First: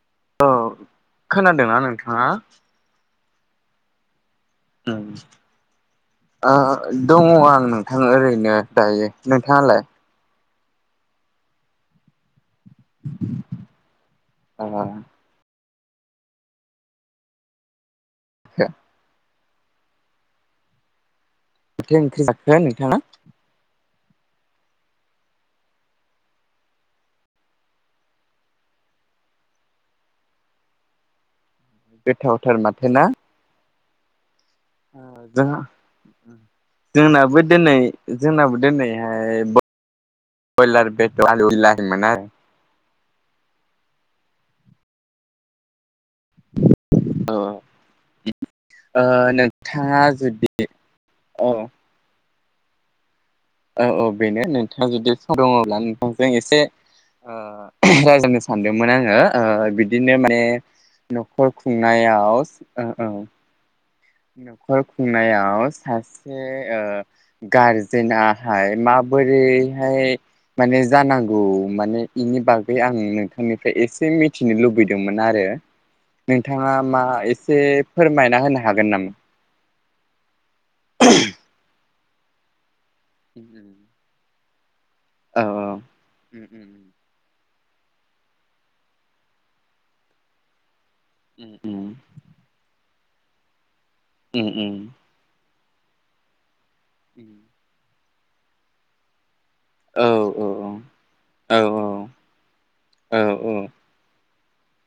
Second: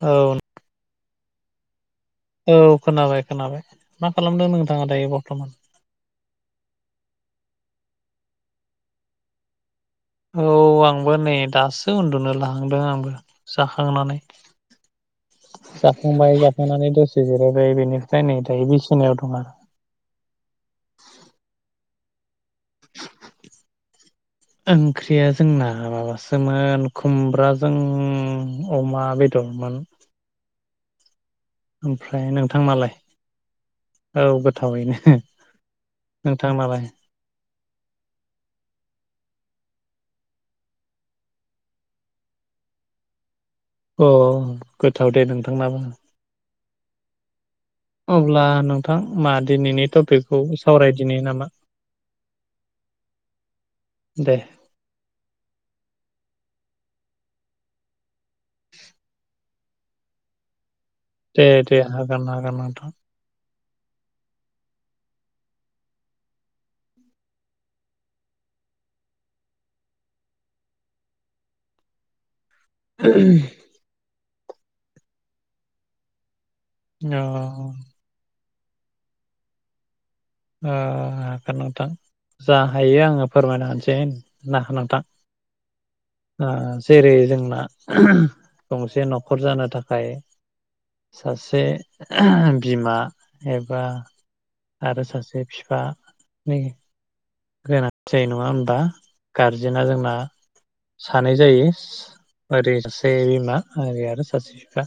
औ खोनादोंना नोंथ औ खोनाबाय खोनाबाय मा खालामदों नोंथाङा दायो बर्थमान? आ दङ आं नोंथां ओरैनो दायो नोंथाङालाय औ आंबो नै दासो उन्दुनो ला हांदों आंबो जाखांनानै ओ जाखांबाय जाखांनानै दसे जिरायबाय बेनि जाय नै दायो बिसिनायाव दं आ [unintelligible] ओंख्रि जाखो नोंथाङा ओंख्रिया जोंना माबासोमोन खुमब्राजों अमा बेदरमोन ओमफ्राय गोथावथार माथो नोंथांनालाय ना औ गो जोंहा नोंथांनालाय जोंनाबो दिनै जोंनाबो दिनैहाय [unintelligible] बेदर आलु बिलाहिमोना अ गोथाव दे नोंथांनाबो औ ओ अब्ला नोंथां मा दिनैनि नोंथाङा टपिकखौ जुदि सावरायदिनो नामा ओ ओ दे बेनो नोंथाङा जुदि [inaudible] जों एसे ओ रायज्लायनो सानदोंमोन आङो ओ बिदिनो माने दे नखर दे हागोन हागोन खुंनायावस ओ नोंथां ओ नखर खुंनायाव सासे ओ गारजेनाहाय माबोरैहाय माने जानांगौ माने बिनि बा गै आं नोंथांनिफ्राय एसे मि थिनो लुबैदोंमोन आरो नों थाङा औ मा एसे ओ फोरमायना होनो हागोन नामा हागोन नोंथां जा हायो आङो फोरमायना होनसै [unintelligible] औ आ उम जेरै जोंना गंसे नखर जानो थाखाय सासे बिमा ए बा उम आरो सा बिफा नै अम जायो नङा होमबा गारजेना औ जोंना सानै औ जायो ओरै सासे औ औ बिमा ओरै आरो सासे बिफा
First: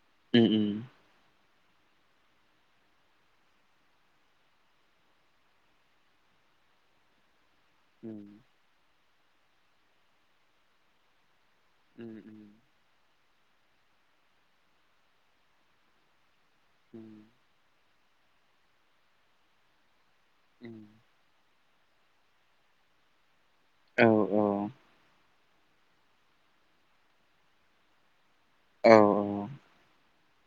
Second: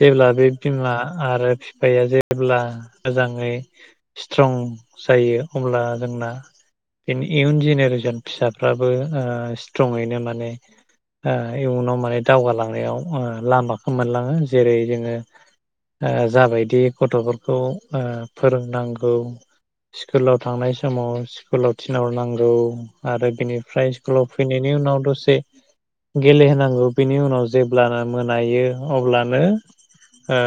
जेब्ला उम बे बिमा आरो बिफाया जेब्ला मोजाङै स्ट्रं जायो अब्ला जोंना इनि इयुन उम जेनेरेसन फिसाफ्राबो ओ स्ट्रङैनो माने ओ इयुनाव माने दावगालांनायाव लामाखौ मोनलाङो जेरै जोंङो ओ जाबायदि गथ'फोरखौ फोरोंनांगौ स्कुलाव थांनाय समाव स्कुलाव थिनहरनांगौ आरो बिनि फ्राय औ स्कुलाव औ फैनायनि उनाव दसे गेलेहोनांगौ बिनि उनाव जेब्लानो मोनायो औ अब्लानो ओ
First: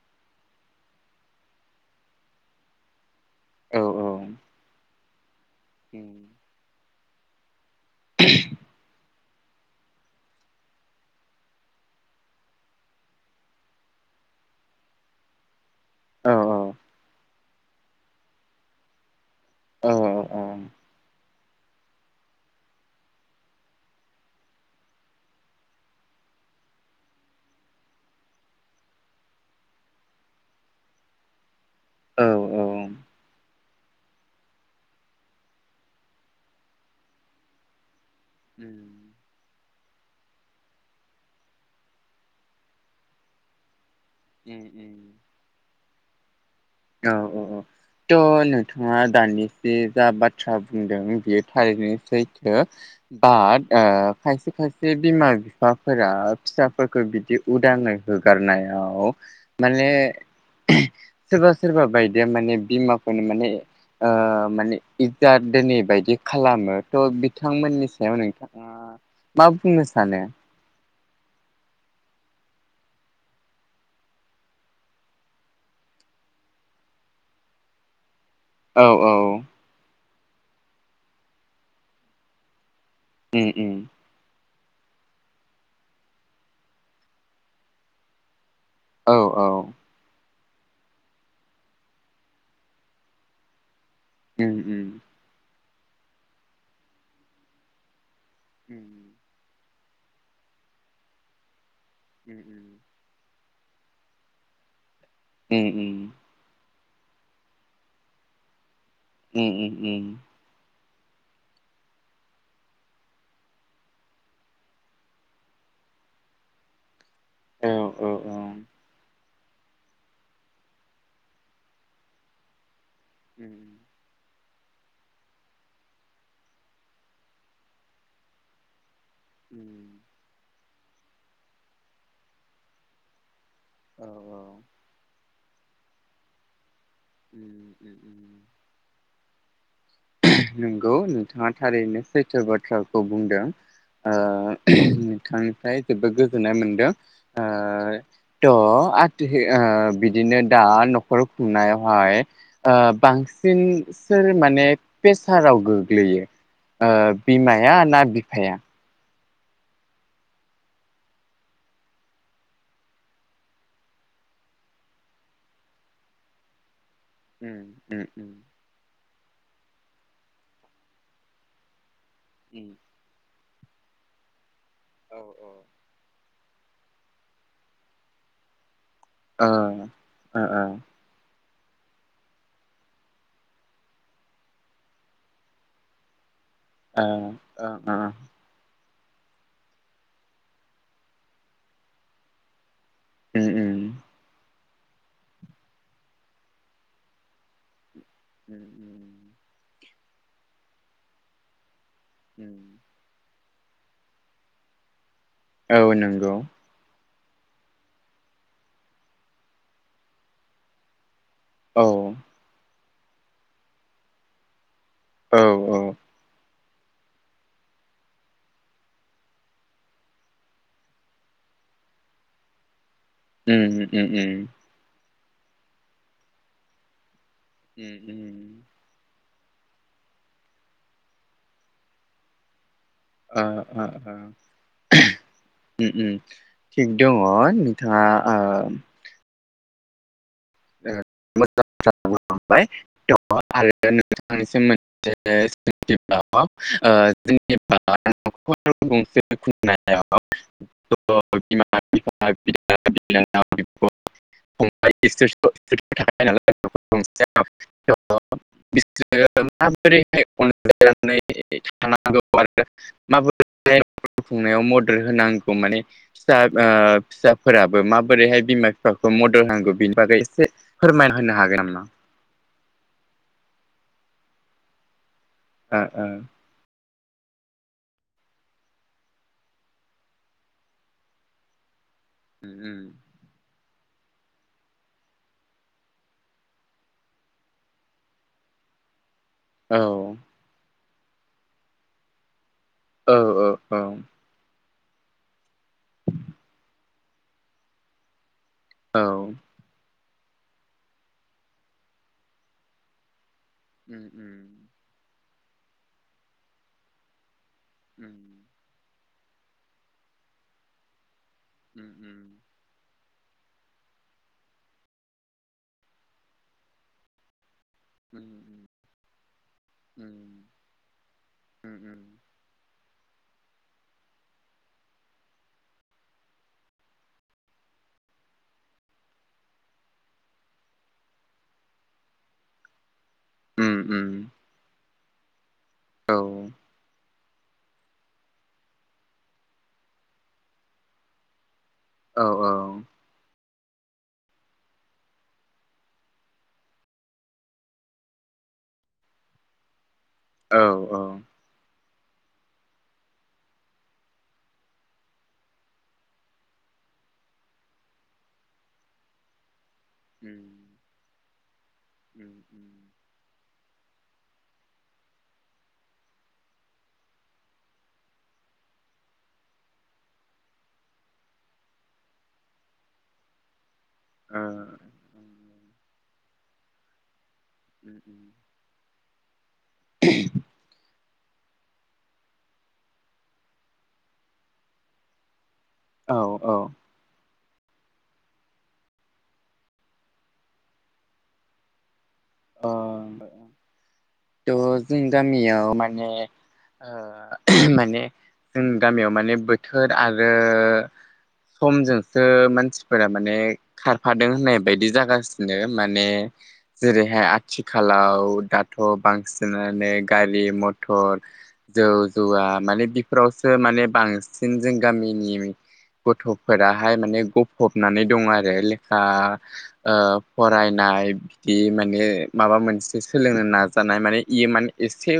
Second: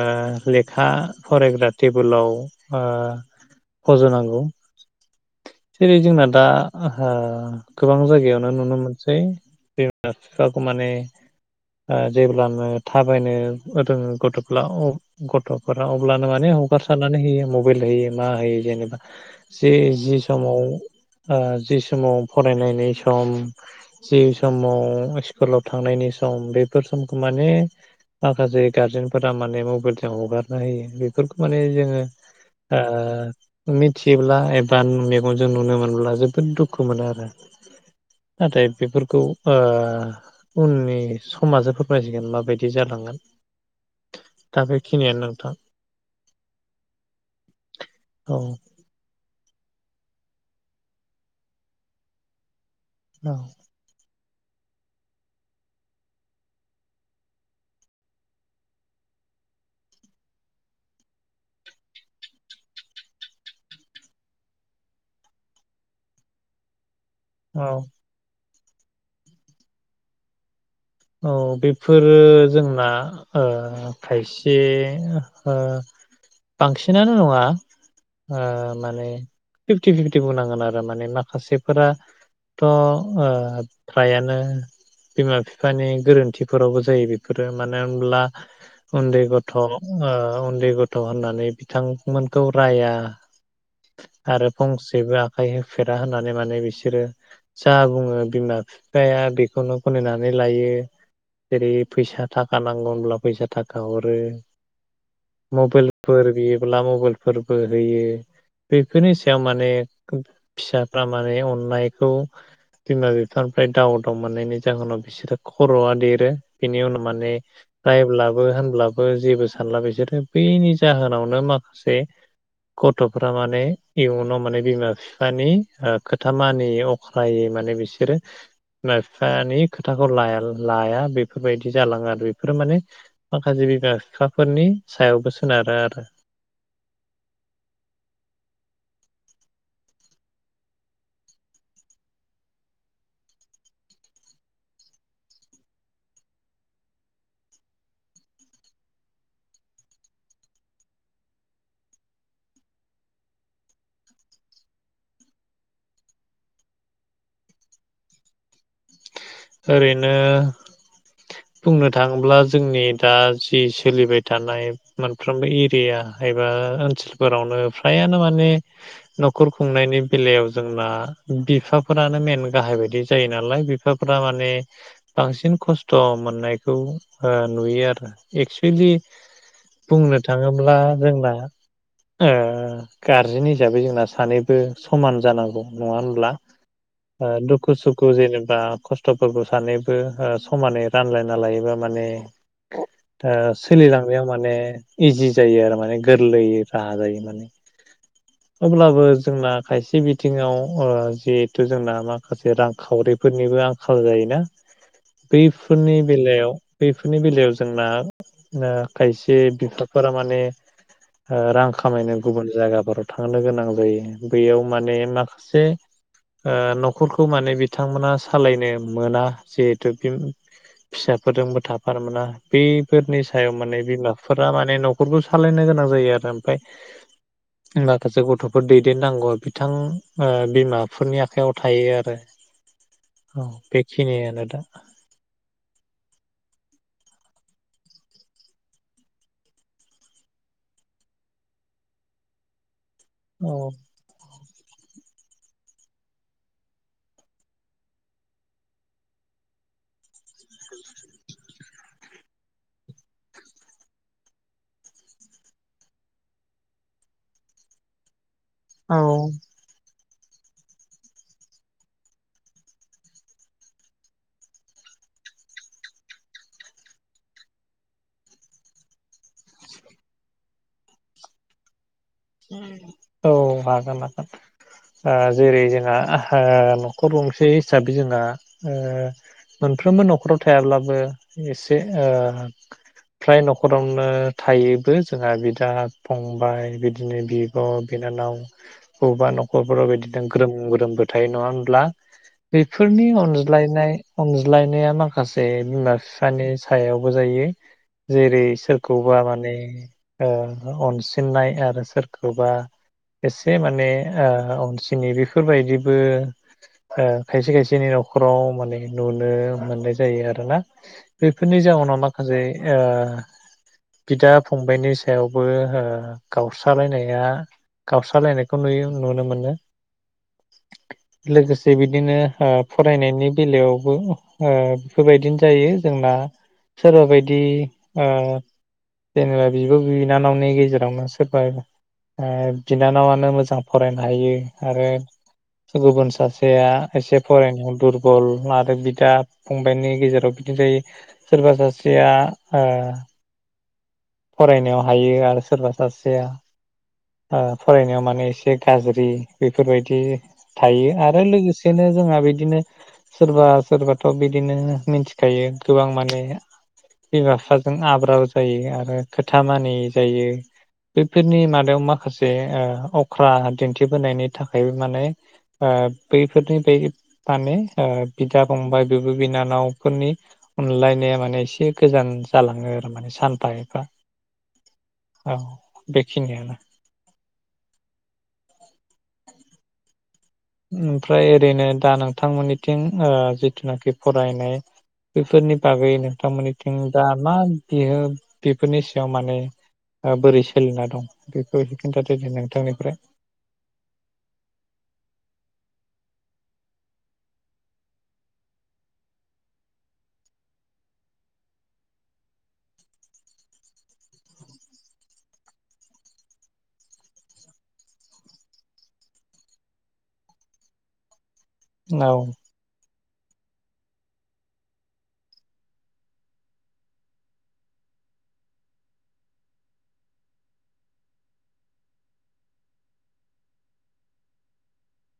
लेखा फरायग्रा टेबोलाव ओ औ फज' नांगौ। जेरै जोंना दा [unintelligible] गोबां जायगायावनो नुनो मोनसै बिमा बिफाखौ माने जेब्लानो थाबायनो रोंङो गथ'फोरा गथ' अब्लानो औ माने औ हगारसारनानै होयो। मबाइल होयो मा होयो जेनेबा औ जि-जि समाव औ जि समाव फरायनायनि सम जि समाव स्कुलाव थांनायनि सम बेफोर समखौ माने माखासे गारजेनफोरा माने मबाइलजों हगारना होयो बेफोरखौ माने। जोङो। औ उम मिथियोब्ला एबा। जों नुनो मोनब्ला जोबोद दुखु मोनो आरो। नाथाय बेफोरखौ आ उननि समासो फोरमायसिगोन माबायदि जालांगोन। उम दा से खिनियानो नोंथां। औ औ औ औ थ' नोंथाङा दानिसो जा बाथ्रा बुंदों बियो थारैनो सैथो। औ बाथ ओं। खायसे खायसे बिमा बिफाफोरा फिसाफोरखौ बिदि उदाङै होगारनायाव माने सोरबा सोर ओबा बायदिया माने बिमाखौनो माने माने इजोत दोनै बायदि खालामो। थ' औ बिथांमोननि सायाव नोंथां । ओ मा बुंनो सानो औ बेफोरो जोंना ओ खायसे ओ बांसिनानो नङा ओ औ माने औ फिफ्टि फि बुंनांगोन आरो माने माखासेफोरा थ' ओ उम उम फ्रायानो बिमा-फि बिफानि गोरोन्थिफोरावबो जायो बेफोरो मानो होमब्ला औ उन्दै गथ'ओ औ उन्दै गथ' होननानै बिथांमोनखौ राया उम आरो फंसेबो आखाइ हो फेरा होननानै माने बिसोरो जा बुङो बिमा बिफाया बेखौनो [unintelligible] मेलायो जेरै फैसा उम थाखा नांगौ होनब्ला फैसा थाखा हरो उम मबेलफोर बियो ब्ला मबेलफोरबो होयो बेफोरनि सायाव उम माने उम फिसा अननायखौ बिमा-बिफानिफ्राय दाव-दाव मोननायनि जाहोनाव बिसोर खर'आ देरो बिनि उनाव माने औ औ औ रायब्लाबो होनब्लाबो जेबो सानला बेसोरो बेनि जाहोनावनो माखासे गथफोरा माने इयुनाव माने बिमा फिफानि ओ खोथा मानियि अख्रायै माने बिसोरो [unintelligible] खोथाखौ लाया लाया बेफोरबायदि जालाङो आरो बेफोरो माने माखासे बिमा औ औ फिफाफोरनि सायावबो सो सोनारो आरो उम उम उम नंगौ नोंथाङा थारैनो सैथो बाथ्राखौ बुंदों ओ नोंथांनिफ्राय जोबोद गोजोननाय मोनदों ओ थ आथि ओ बिदिनो दा नखर खुंनायावहाय ओ बांसिन सोर माने प्रेसाराव गोग्लैयो ओ बिमाया ना बिफाया ओरैनो बुंनो थाङोब्ला जोंनि दा जि सोलिबाय थानाय मोनफ्रोमबो एरिया एबा ओन सोलफोरावनो उम उम फ्रायानो माने नखर खुंनायनि बेलायाव जोंना बिफा फोरानो मेन उम गाहाय बायदि जायो नालाय बिफा फ्रा माने औ बांसिन औ खस्थ मोननायखौ ओ नुयो आरो एक्सुेलि बुंनो थाङोब्ला जोंना ओ गारजेन हिसाबै जोंना सानैबो समान जानांगौ नङा होनब्ला ओ दुखु सुखु जेनेबा खस्थफोरखौ सानैबो ओ समानै रानलायना लायोबा माने ओ सोलिलांनायाव माने इजि जायो आरो माने गोरलैयै राहा जायो माने अब्लाबो जोंना खायसे बिथिङाव ओ जिहेथु जोंना माखासे रांखावरि फोरनिबो आंखाल जायोना औ बैफोरनि नंगौ बेलायाव बैफोर बेफोरनि बेलायाव जोंना ओ खायसे बिफाफोरा माने ओ रां औ खामायनो गुबुन जायगाफोराव थांनो गोनां जायो बैयाव माने औ माखासे ओ न'खरखौ माने बिथांमोना सालायनो मोना जिहेथु बे फिसाफोरजोंबो थाफानो मोना बे फोरनि सायाव उम माने उम बिमाफोरा उम माने न'खरखौ सालायनो गोनां जायो आरो ओमफ्राय उम माखासे उम गथ'फोर दैदेन नांगौ बिथां ओ बिमाफोरनि आखायाव थायो आरो। ओ औ ओ ओ बेखिनियानो दा उम उम । थिग दङ नोंथाङा ओ ओ [unintelligible] औ [unintelligible] दङ आरो [unintelligible] मोनसे जों न'खर गंसे खुंनायाव औ [unintelligible] [unintelligible] औ [unintelligible] माबोरै थाय अनज्लायनानै थानांगौ आरो माबोरैहाय न'खर खुंनायाव मदद होनांगौ माने फिसा ओ फिसाफोराबो माबोरैहाय बिमा फिफाखौ मदद होनांगौ बिनि बागै एसे फोरमायना होनो हागोन नामा? औ हागोन हागोन। ओ जेरै जोंहा ओहो न'खर गंसे हिसाबै जोंना ओ मोनफ्रोमबो न'खराव थायाब्लाबो एसे ओ फ्राय न' न'खरावनो थायोबो जोंहा बिदा फंबाय बि बिदिनो बिब' बिनानाव बबेबा न'खरफोराव ओ बिदिनो ग्रोम ग्रोमबो थायो नङा होनब्ला? बेफोरनि ओ अनज्लायनाय अनज्लाय नाया माखासे बिमा बिफानि सायावबो जायो जेरै सोरखौबा उम उम माने ओ अनसिननाय आरो सोरखौबा एसे माने ओ अनसिनि बे बेफोरबायदिबो ओ खायसे खायसेनि न'खराव माने नुनो मोननाय जायो आरो ना। बेफोरनि औ औ उम जाउनाव माखासे ओ बिदा फंबायनि सायावबो ओ गाव स्रालायनाया उम गावस्रालायनायखौ उम नुयो नुनो मोनो उम लोगोसे उम बिदिनो ओ फरायनायनि बेलायावबो ओ बेफोरबायदिनो जायो जोंना सोरबा बायदि ओ जेनेबा बिब' बिनानावनि गेजेरावनो सोरबाया ओ बिनानावान नो मोजां उम फरायनो उम हायो आरो गुबुन औ सासेया एसे फरायनायाव दुरबल आरो बिदा फंबाइनि गेजेराव बिदि जायो सोरबा सासे सेया औ ओ औ फरायनायाव हायो आरो सोरबा सासेया ओ फरायनायाव माने एसे गाज्रि बेफोरबायदि थायो औ औ आरो लोगोसे बेखायनो जोंहा बिदिनो सोरबा सोरबाथ' बिदिनो मिन्थिखायो गोबां माने बिमा फिफाजों आब्रा जायो आरो खोथा मानि जायो उम बेफ फोरनि मा दाव उम माखासे ओ अख्रा दिन्थिबोनायनि थाखायबो माने ओ बैफोरनि बै माने बिदा फंबाय बेबो बिनानावफोरनि अनलायनाया माने एसे गोजान जालाङो आरो माने सानफा एफा। औ। औ बेखिनियानो। [inaudible] [unintelligible] ओमफ्राय ओरैनो दा नोंथांमोननिथिं ओ जिथुनाखि फरायनाय बेफोरनि बागै औ औ नोंथांमोननिथिं दा मा बियो बेफोरनि सायाव माने ओ बोरै सोलिना दं बेखौ एसे खिन्थादो। दे अ नोंथांनिफ्राय थ' जोंनि गामियाव माने ओ माने जोंनि गामियाव माने बोथोर आरो समजोंसो मानसिफोरा माने खारफादों होननाय बायदि जागासिनो माने जेरै बेहाय आथिखालाव दाथ' बांसिनानो गारि मथर जौ औ जुवा माने फोरावसो माने बांसिन जों गामिनि गथ'फोराहाय माने गफबनानै दं आरो लेखा ओ फरायनाय बिदि मा मानो माबा मोनसे सोलोंनो नाजानाय माने इयो माने एसे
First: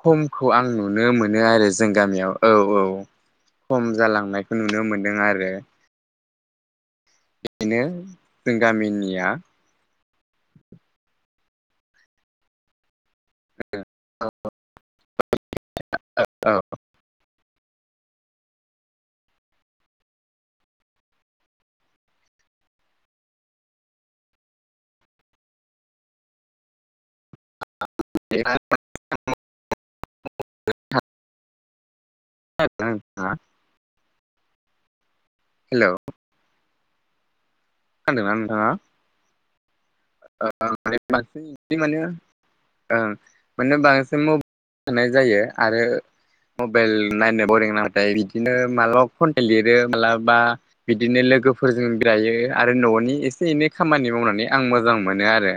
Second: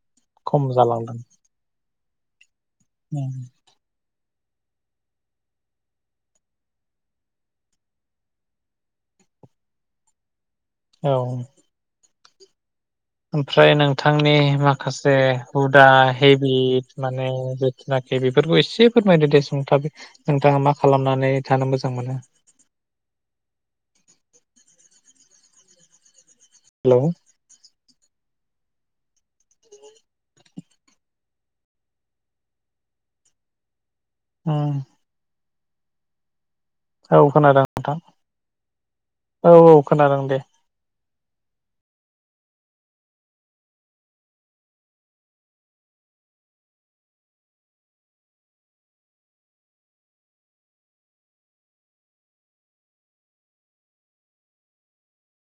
खमखौ खम आं नुनो जालांदों मोनो आरो जों गामियाव औ औ खम जालां नायखौ नुनो मोन्दों आरो। बेनो जों गामिनिया औ। ओमफ्राय नोंथांनि माखासे हुदा औ हेबिट माने थुनाखि बेफोरखौ एसे फोरमायदो दे सुंथाबै नोंथाङा मा खालामनानै थानो मोजां मोनो? हेलौ [inaudible] उम हेलौ औ खोनादों नोंथां खोनादोंना नोंथाङा? औ औ खोनादों दे। बांसिन बिदि माने ओं माने बांसिन [unintelligible] जायो आरो मबाइल नायनो बरिं नाबाथाय बिदिनो मालाबा खन्थाइ लिरो मालाबा बिदिनो लोगोफोरजों बेरायो आरो न'नि एसे एनै खामानि मावनानै आं मोजां मोनो आरो